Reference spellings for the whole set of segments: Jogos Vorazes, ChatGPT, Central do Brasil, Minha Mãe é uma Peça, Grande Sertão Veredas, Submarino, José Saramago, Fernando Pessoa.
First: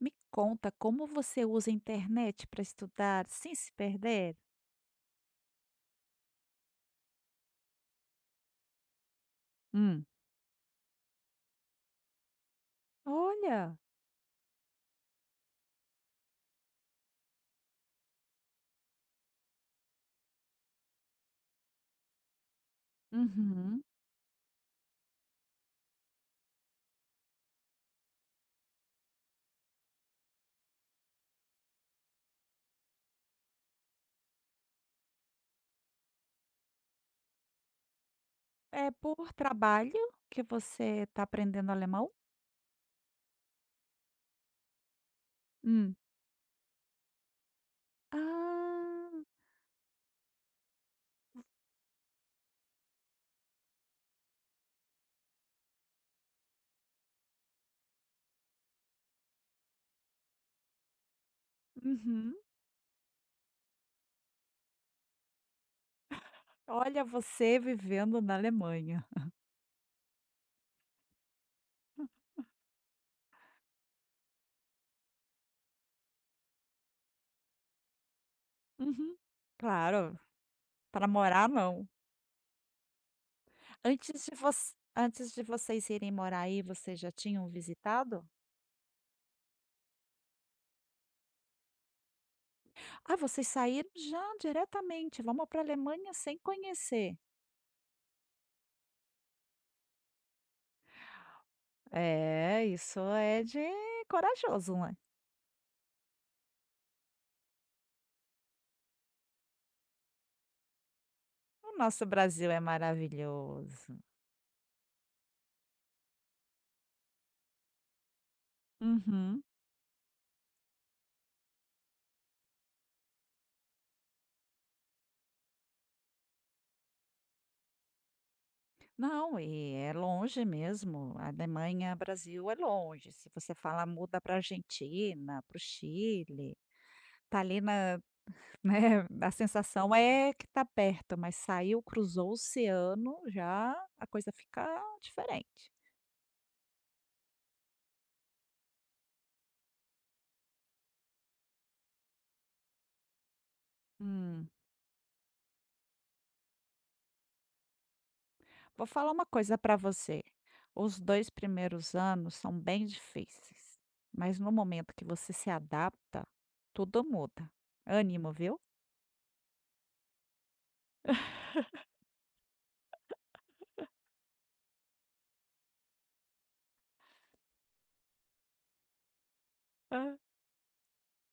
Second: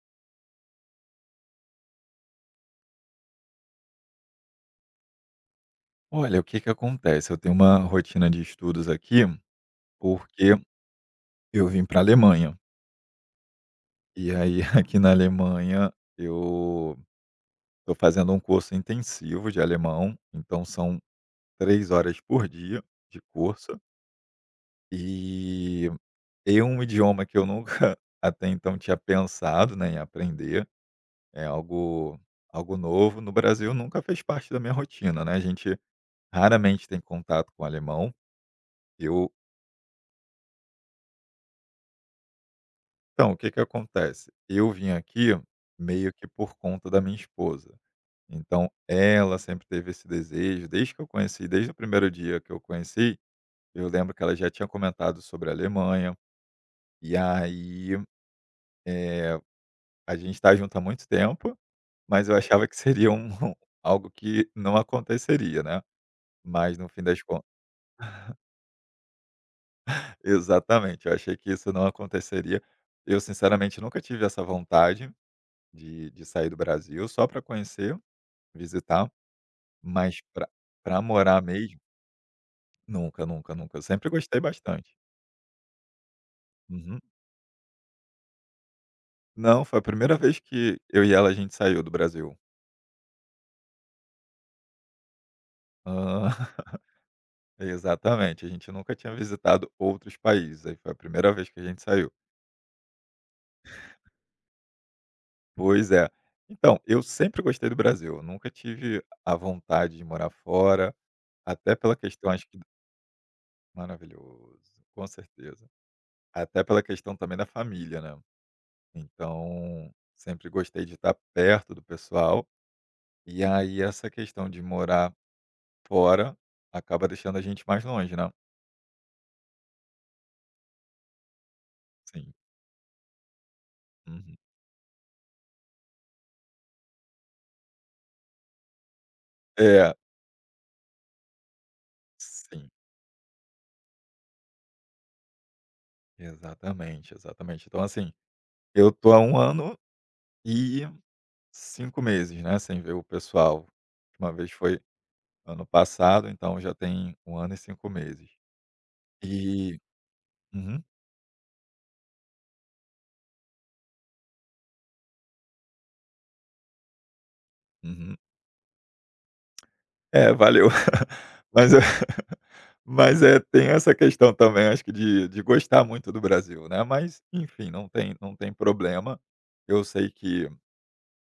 Me conta como você usa a internet para estudar sem se perder? Olha, o que que acontece, eu tenho uma rotina de estudos aqui, Hum. porque eu vim para a Alemanha. Olha, E aí aqui na Alemanha eu estou fazendo um curso intensivo de alemão, então são 3 horas por dia de curso, uhum. e é um idioma que eu nunca até então tinha pensado, né, em aprender, é algo novo. No Brasil nunca fez parte da minha rotina, né, a gente raramente tem contato com alemão. É Eu por trabalho que você está aprendendo alemão? Então, o que que acontece? Eu vim aqui Hum. meio que por conta da minha esposa. Então, Ah, ela sempre teve esse desejo, desde que eu conheci, desde o primeiro dia que eu conheci, eu lembro que ela já tinha comentado sobre a Alemanha. E aí, eh, a gente está junto há muito tempo, mas uhum. eu achava que seria um algo que não aconteceria, né. Mas no fim Olha, das contas você vivendo na Alemanha. exatamente, eu achei que isso não aconteceria. Eu sinceramente nunca tive essa vontade de sair do Brasil só para conhecer, visitar. Uhum. Claro, Mas pra para morar morar mesmo, não. nunca, nunca, nunca. Eu sempre Antes de gostei voc bastante. antes de vocês irem morar aí, vocês Uhum. já tinham visitado? Não, foi a primeira vez que eu e ela, a gente saiu do Brasil. Ah, vocês saíram já diretamente, vamos para a Alemanha Hã. sem conhecer. Exatamente, a gente nunca tinha visitado outros países, aí foi a primeira vez que a gente saiu. É, isso é de corajoso, né? Pois é. Então, eu sempre gostei do Brasil, eu nunca tive a vontade de morar fora, até O pela nosso questão acho Brasil que é maravilhoso. maravilhoso, com certeza. Até pela questão também da família, né. Uhum. Então, sempre gostei de estar perto do pessoal. E aí essa questão de morar fora acaba deixando a gente mais longe, né. Não, e é longe mesmo. A Alemanha, Sim. Brasil é longe. Se você fala, muda Uhum. para Argentina, para o Chile, tá ali na, né, a sensação É, é que tá perto, mas saiu, cruzou o sim, oceano, já a coisa fica diferente. exatamente, exatamente. Então, assim, eu tô há 1 ano e 5 meses, né, sem ver o pessoal. Uma Hum. vez foi ano passado, então já tem 1 ano e 5 meses. Vou falar uma coisa para E você. uhum, Os 2 primeiros anos são bem difíceis, mas no momento que você se adapta, tudo muda. uhum. Ânimo, viu? É, valeu. Mas, é, mas, é, tem essa questão também, acho que de gostar muito do Brasil, né, mas enfim, não tem problema. Eu sei Hã. que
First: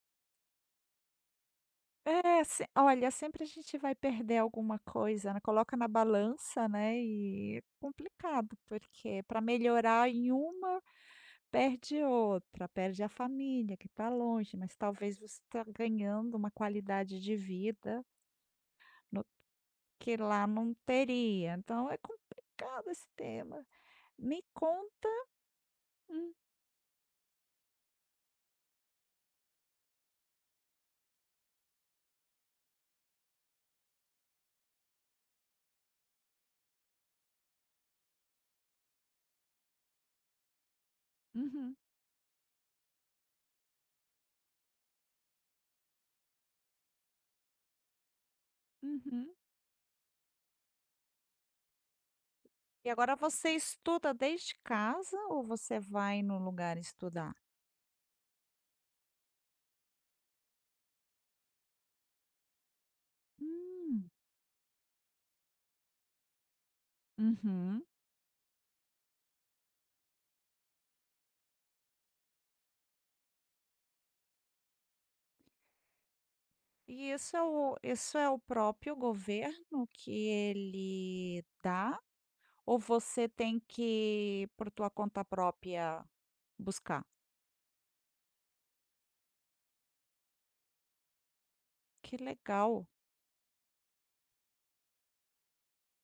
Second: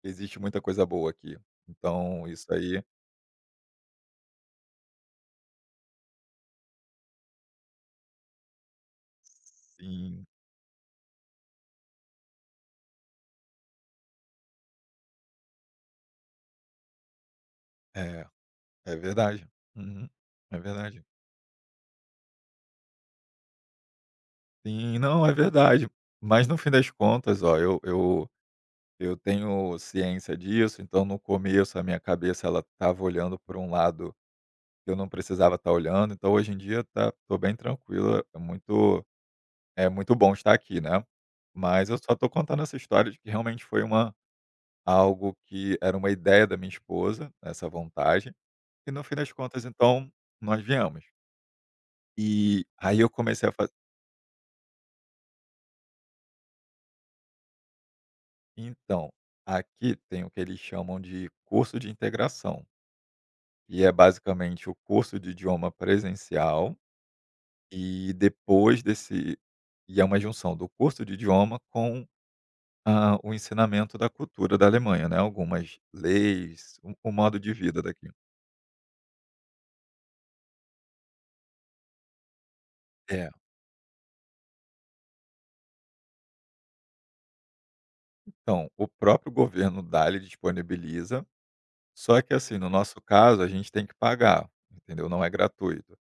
existe muita coisa boa aqui, então É, isso se aí olha, sempre a gente vai perder alguma coisa, né, coloca na balança, né, e é complicado, porque para melhorar sim, em uma, perde outra, perde a família que está longe, mas talvez você está ganhando uma qualidade de vida é, é no verdade. Uhum. que lá É não verdade. teria, então é complicado esse tema. Me Sim, conta. não, é verdade. Hum, Mas no fim das contas, ó, eu tenho ciência disso, então no começo a minha cabeça ela estava olhando por um lado. Eu não precisava estar olhando, então hoje em dia tô bem tranquilo, é muito bom estar aqui, né. uhum, Mas eu só tô contando essa história de que realmente foi uma algo que era uma ideia da minha esposa, essa vontade, e no fim uhum. das contas então, nós viemos. E E aí eu agora comecei você a fa estuda desde casa ou você vai no lugar estudar? Então, aqui tem o que eles chamam de curso de integração, e é Hum, basicamente o curso de idioma presencial, uhum. e depois desse e é uma junção do curso de idioma com. Ah, o ensinamento da cultura da Alemanha, né, algumas leis, o E isso modo é de o vida daqui. isso é o próprio governo que ele dá ou você É. tem que, por tua conta própria, buscar? Então, o próprio governo dá, ele disponibiliza, Que só que assim, no legal. nosso caso, a gente tem que pagar, entendeu, não é gratuito.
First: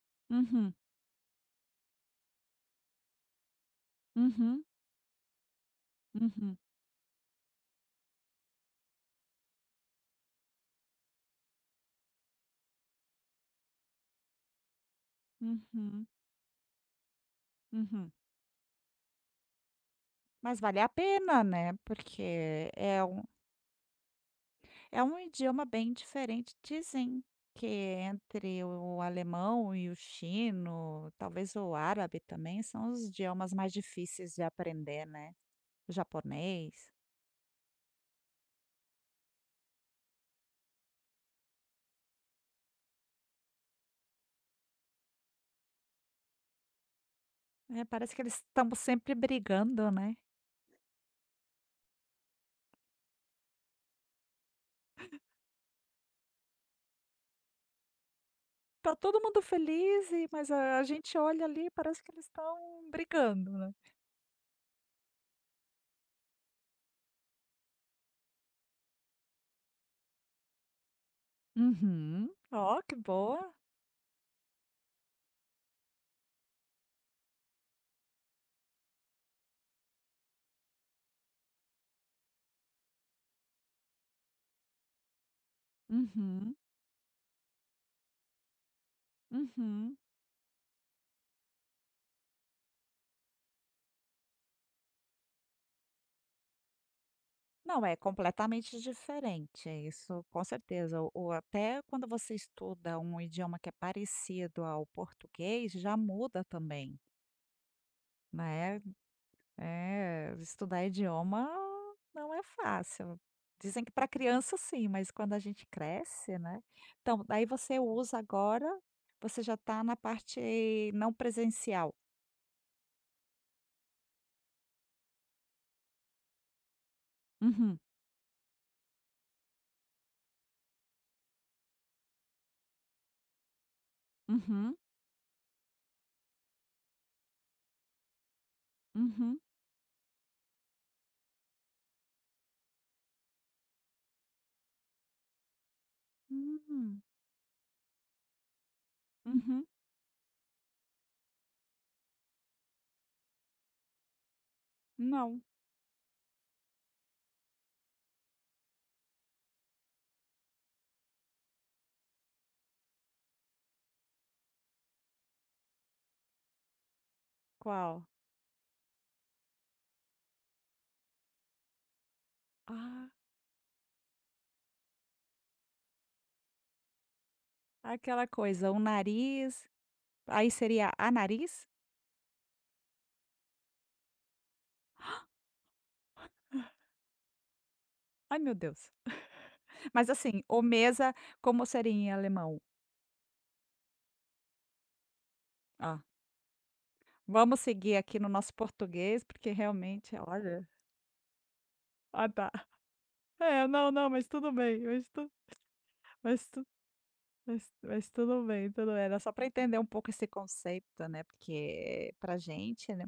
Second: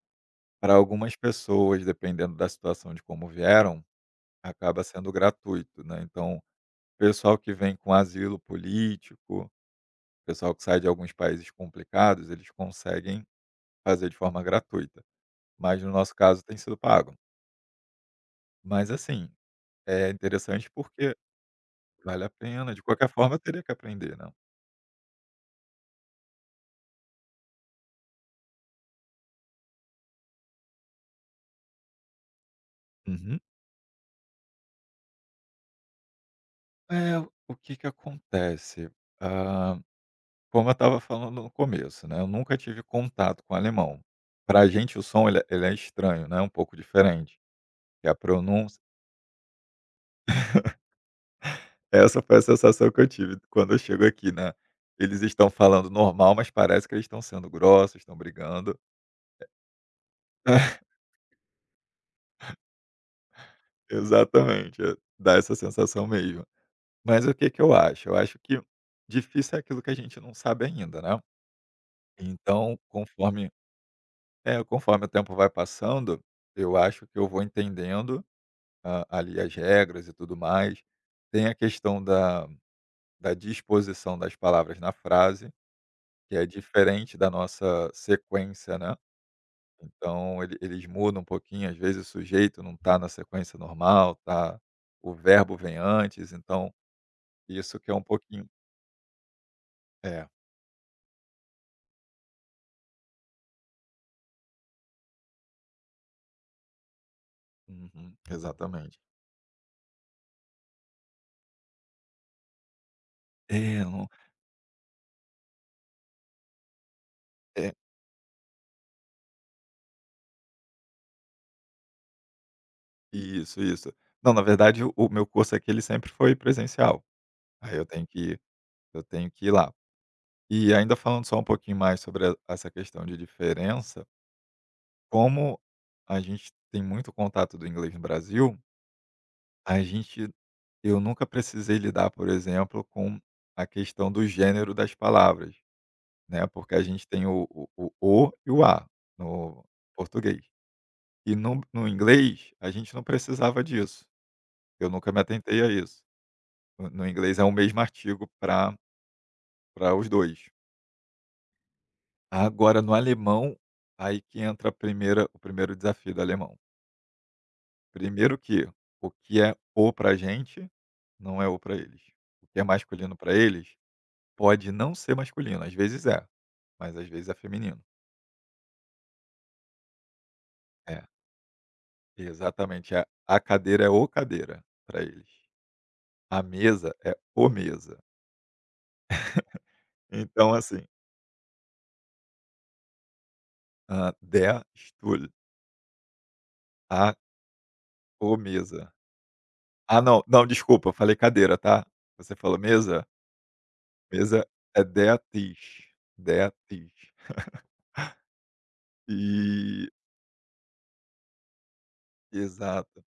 Para Uhum, algumas pessoas, dependendo da situação de como vieram, uhum, acaba sendo gratuito, né, então, uhum, pessoal que vem com asilo político, pessoal que sai de alguns países complicados, eles conseguem fazer de forma gratuita, mas no uhum, nosso caso tem sido pago. uhum. Mas assim, é Mas interessante vale a porque pena, né, vale a porque pena, de é qualquer um forma eu teria que aprender, né. é um idioma bem diferente. Dizem que entre o alemão e o chino, talvez o árabe também, são os Uhum. idiomas mais difíceis de aprender, né. O japonês. Eh, o que que acontece? Ah, como eu estava falando no começo, né, eu nunca tive contato com alemão. Para a gente o som ele é estranho, né, um pouco diferente, É, que parece a que eles estão pronúncia sempre brigando, né. essa foi a sensação que eu tive quando eu chego aqui, né. Eles estão falando normal, mas parece que eles estão sendo grossos, estão brigando. Tá todo mundo feliz e mas a a gente olha ali e parece que eles estão brigando, né. Exatamente, é, dá essa sensação mesmo. Mas o que que eu acho? Eu acho que difícil é aquilo que a gente não sabe ainda, né. Uhum. Então, Ó, que boa. Conforme o tempo vai passando, eu acho que eu vou entendendo, ali as regras e tudo mais. Tem a questão da disposição das palavras na frase, que é Uhum, diferente da nossa sequência, né. uhum. Então eles mudam um pouquinho, às vezes o sujeito não está na sequência normal, tá, o verbo vem antes, então isso Não, que é é um pouquinho completamente diferente, é isso é, com certeza. Ou até quando você estuda um idioma que é parecido ao português, já muda também, uhum, né? exatamente. É, estudar idioma não é fácil. Dizem É, que para não criança sim, mas quando a gente cresce, né? Então, daí é, você usa agora, você já está na parte não presencial. isso, isso. Não, na verdade, o meu curso aqui ele sempre foi presencial, aí Uhum, eu tenho que ir lá. E ainda falando só um pouquinho mais sobre a essa questão de diferença, uhum, como a gente tem muito contato do inglês no Brasil, uhum, a gente eu nunca precisei lidar, por exemplo, com a questão do gênero das palavras, né, porque a uhum, gente tem o "o" e o "a" no uhum. português. E no inglês, a gente não precisava disso, eu nunca me Não. atentei a isso. No inglês é o mesmo artigo para os 2. Agora no alemão, aí que entra a primeira o primeiro desafio do alemão. Qual? Primeiro que o que é "o" pra gente, não é "o" pra eles. O que é Ah. masculino pra eles, pode não ser masculino, às vezes é, mas às vezes é feminino. Aquela coisa, o nariz, aí seria É, a nariz? exatamente, é a cadeira é "o" cadeira pra eles. A mesa é "o" mesa. Ai meu Deus. Mas assim, Então o assim, mesa, como seria em alemão? Der Stuhl, Ah, a vamos seguir aqui no "o" nosso mesa. português, porque Ah, realmente, não. Não, olha, desculpa, eu falei cadeira, tá? ah, Você tá. falou mesa? É, não, não, mas Mesa tudo bem, é mas tu deatis, mas tu deatis. Mas tudo bem, era só para entender um E pouco esse conceito, né, porque pra gente, Exato. né,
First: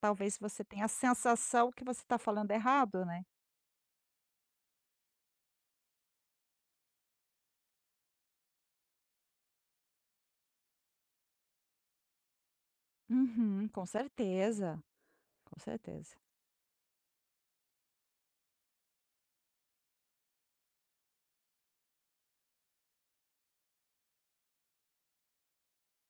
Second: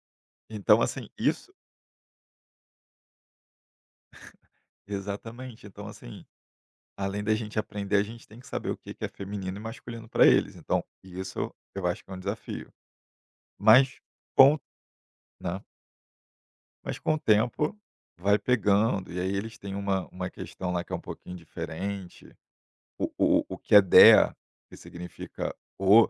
talvez você Então, tenha a assim, isso sensação que você está falando errado, né. exatamente. Então, assim, além da gente aprender, a gente tem que saber o que que é feminino e masculino para eles. Então, isso eu acho que é um desafio. Uhum, com Mas com certeza, com Né, certeza. mas com o tempo vai pegando, e aí eles têm uma questão lá que é um pouquinho diferente. O que é dea, que significa "o".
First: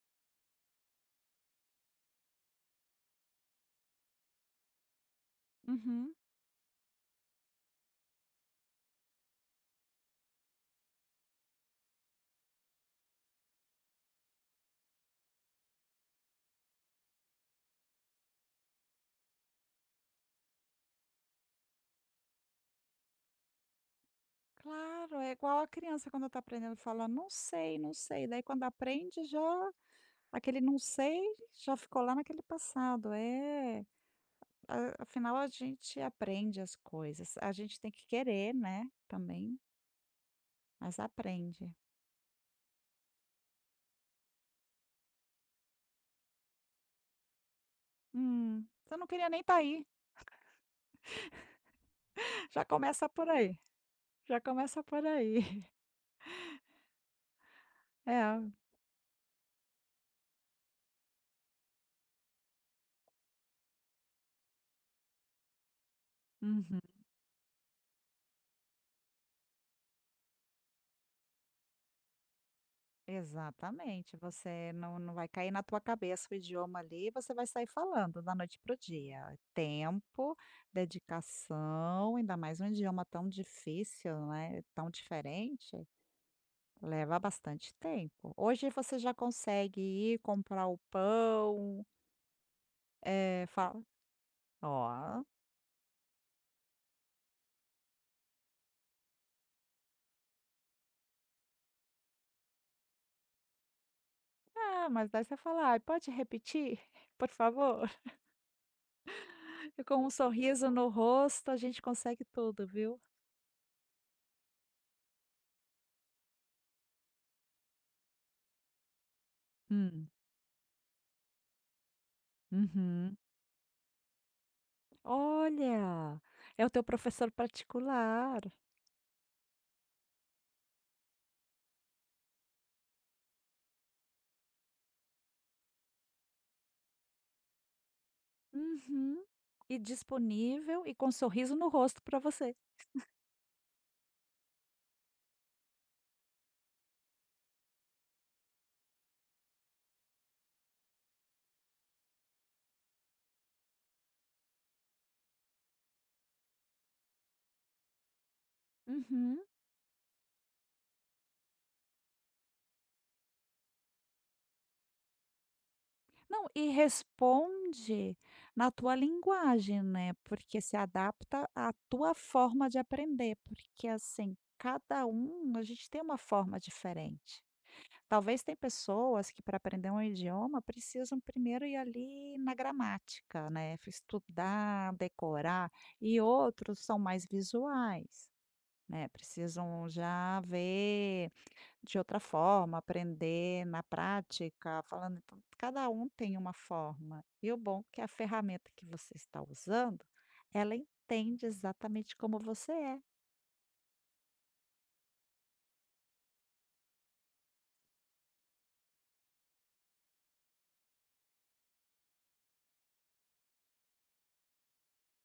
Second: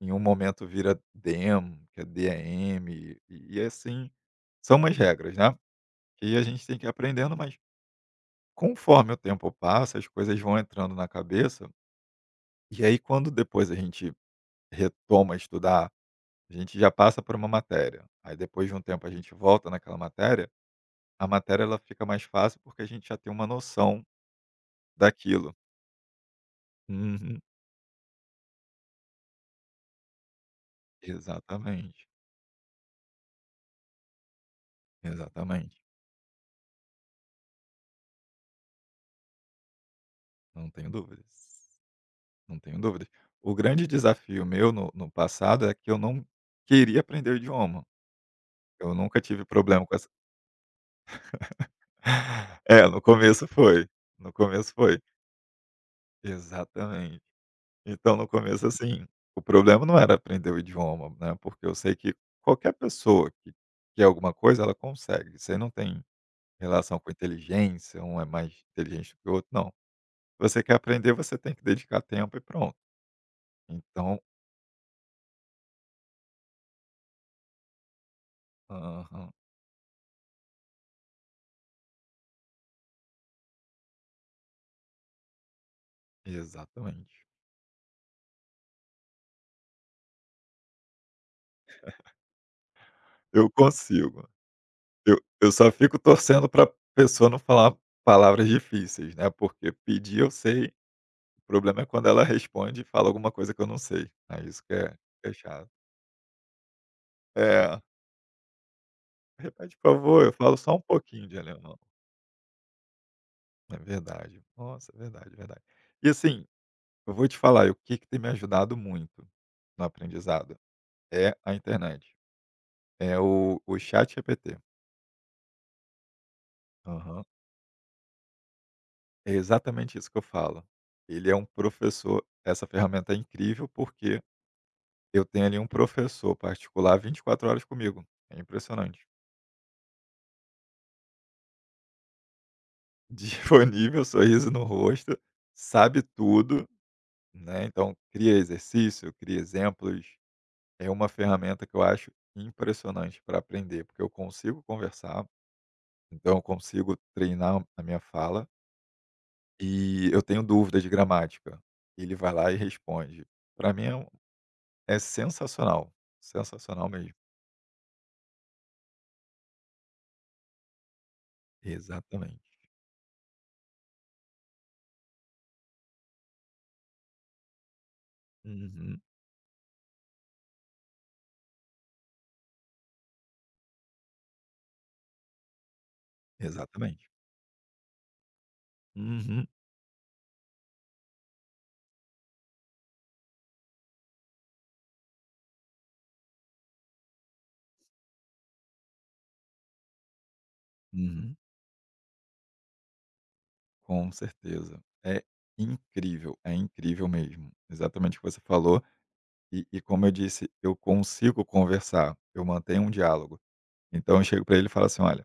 Em um momento vira DEM, que é DM, e assim, são umas regras, né, Uhum. que a gente tem que ir aprendendo, mas conforme o tempo passa, as coisas vão entrando na cabeça, e aí quando depois a gente retoma a estudar, a gente já passa por uma matéria, aí depois de um tempo a gente volta naquela matéria, a matéria ela fica mais fácil porque a gente já tem uma noção Claro, é daquilo. igual a criança quando está aprendendo, fala: "Não Uhum. sei, não sei", daí quando aprende já aquele não sei já ficou Exatamente, lá naquele passado, é, a afinal a exatamente, gente aprende as coisas, a gente tem que querer, né, também, não tenho mas dúvidas. aprende. Não tenho dúvidas. O grande desafio meu no passado é que eu não queria aprender o idioma. Eu Você não nunca queria nem tive estar aí, problema com essa já É, no começa por começo aí, foi, no já começo começa foi. por aí. Exatamente. Então no É. começo, assim, o problema não era aprender o idioma, né, porque eu sei que qualquer pessoa que quer alguma coisa, ela consegue. Você não tem Uhum. relação com inteligência, um é mais inteligente que o outro, não. Você quer aprender, você tem que dedicar tempo e pronto. Exatamente, Então, você não vai cair na tua cabeça o idioma ali e você vai sair falando da noite para o aham, dia. Tempo, dedicação, ainda mais um idioma tão difícil, né, tão diferente, leva exatamente. bastante tempo. Hoje você já consegue ir comprar o pão, é Eu fala, consigo. Eu ó, eu só fico torcendo pra pessoa não falar palavras difíceis, né, porque pedir eu sei, o problema é quando ela responde e fala alguma coisa que eu não sei, aí isso que ah, é mas daí que é você fala: chato. "Ai, pode repetir, por É. favor?" "Repete, E por com um favor", eu falo sorriso só um no pouquinho de rosto a alemão. gente consegue tudo, viu. É verdade. Nossa, é verdade, é verdade. E assim, eu vou te falar, e o que que tem me ajudado muito no Hum, aprendizado, é a internet, uhum. é o ChatGPT. Olha, é o teu Aham. professor particular. É exatamente isso que eu falo. Ele é um professor, essa ferramenta é incrível porque eu tenho ali um professor particular 24 horas comigo, é impressionante. Uhum. E disponível e com um sorriso no rosto para você. Disponível, sorriso no rosto, sabe tudo, né, então cria exercício, cria exemplos, é uma ferramenta que eu acho impressionante para aprender, porque eu consigo conversar, então eu consigo treinar a minha fala, Uhum. e eu tenho dúvida de gramática, ele vai lá e responde. Para mim é sensacional, Não, e sensacional mesmo. responde na tua linguagem, né, porque se adapta à tua Exatamente. forma de aprender, porque, assim, cada um a gente tem uma forma diferente. Talvez tem Uhum, pessoas que para aprender um idioma precisam primeiro ir ali na gramática, né, estudar, decorar, e outros são exatamente. mais visuais, né, Uhum, precisam já ver de outra forma, aprender na prática, falando, então, cada um tem uma forma. E o bom é que a ferramenta que você está usando, ela uhum. entende exatamente como você é. Com certeza. É incrível mesmo. Exatamente o que você falou. E, como eu disse, eu consigo conversar, eu mantenho um diálogo. Então eu chego para ele e falo assim: olha,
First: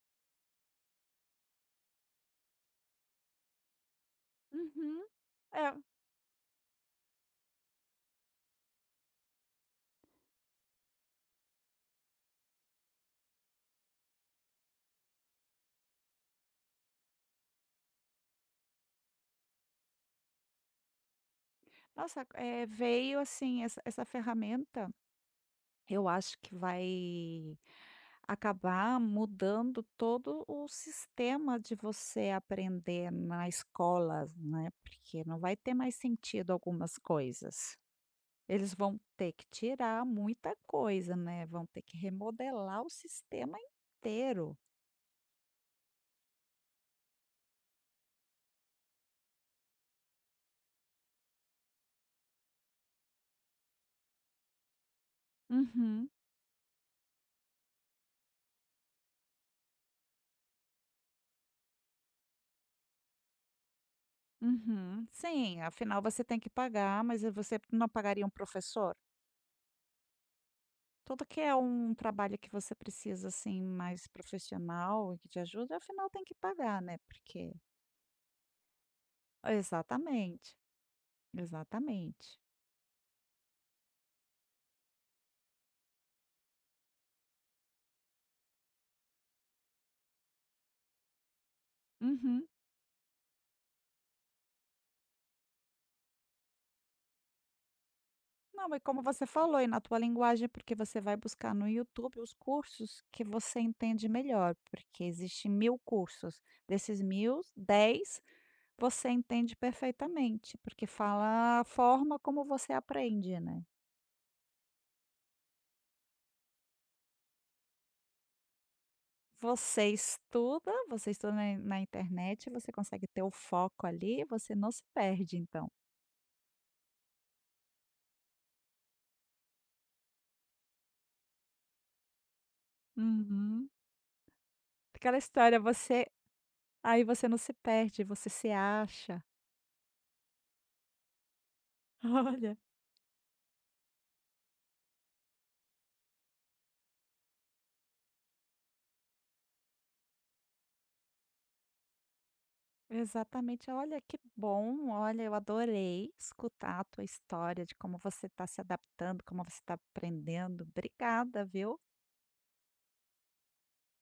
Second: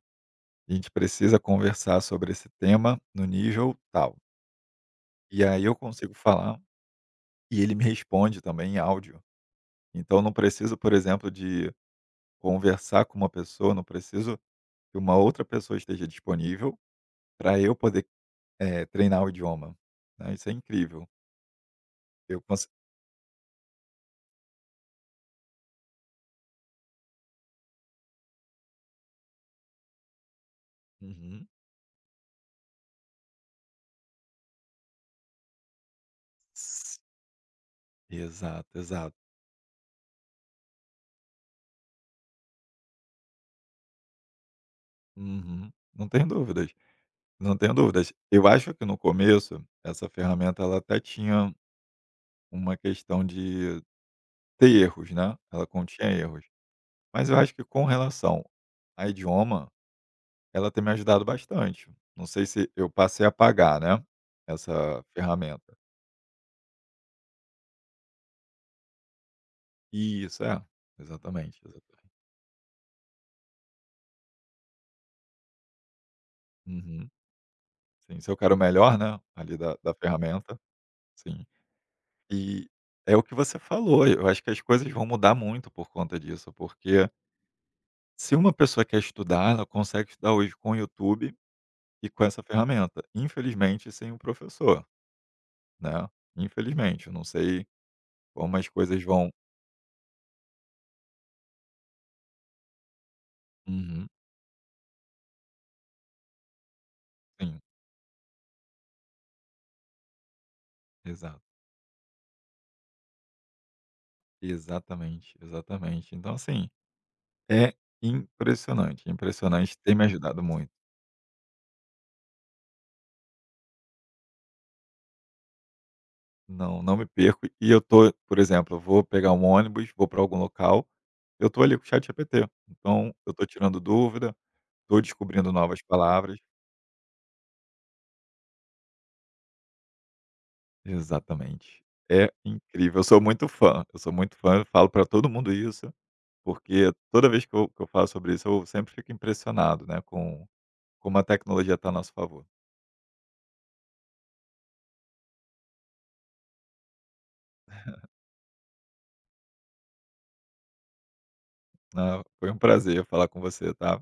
a gente precisa conversar sobre esse tema no nível tal. Uhum. E aí É, eu consigo falar e ele me responde também em áudio. Então não preciso, por exemplo, de conversar com uma pessoa, não preciso que uma outra pessoa esteja disponível para eu poder treinar o idioma, né? Isso é incrível. nossa, Eu veio assim essa ferramenta. Eu acho que vai acabar mudando todo o consigo. sistema de você aprender na escola, né, porque não vai ter mais sentido algumas coisas. Exato, Eles vão exato. ter que tirar muita coisa, né, vão ter que remodelar o sistema inteiro. Uhum. Não tenho dúvidas, não tenho dúvidas. Eu acho que no começo, essa ferramenta ela até tinha uma questão de ter erros, né, ela Uhum, continha erros. Mas eu acho que com relação a idioma, ela tem me ajudado bastante. Não sei se eu passei a pagar, né, essa uhum. Sim, ferramenta. afinal você tem que pagar, mas você não pagaria um professor? Isso, é. Tudo que é Exatamente, um exatamente. trabalho que você precisa, assim, mais profissional e que te ajuda, afinal tem que pagar, né, Uhum. porque Sim, se eu quero o melhor, né, ali da exatamente, ferramenta, sim. exatamente. E é o que você falou, eu acho que as coisas vão mudar muito por conta disso, porque se uma pessoa quer estudar, ela consegue estudar hoje com o YouTube e com essa Uhum. ferramenta. Infelizmente, sem o professor, né? Infelizmente, eu não sei como as Não, e coisas como você vão. falou, e na tua linguagem, porque você vai buscar no YouTube os cursos que você Uhum, entende melhor, porque existe 1.000 cursos, desses 1.000, sim, 10 você entende perfeitamente, porque exato. fala a forma como você aprende, né. Exatamente, exatamente. Então, assim, é impressionante, impressionante, Você tem me ajudado muito. estuda, você estuda na internet, você consegue ter o foco ali, você não se perde então. Não, não me perco. E eu tô, por exemplo, eu vou pegar um ônibus, vou para algum local. Eu estou ali com o ChatGPT, então eu estou Uhum. tirando dúvida, estou Aquela descobrindo história, novas você palavras. aí você não se perde, você se acha. Exatamente. É Olha. incrível, eu sou muito fã, eu sou muito fã, eu falo para todo mundo isso, porque toda vez que eu falo sobre isso, eu sempre fico impressionado, né, com como a tecnologia está a nosso favor, Exatamente. Olha que bom, olha, eu adorei escutar a tua história de como você está se adaptando, como você está aprendendo. Obrigada, viu? né. Foi um prazer falar com você, tá.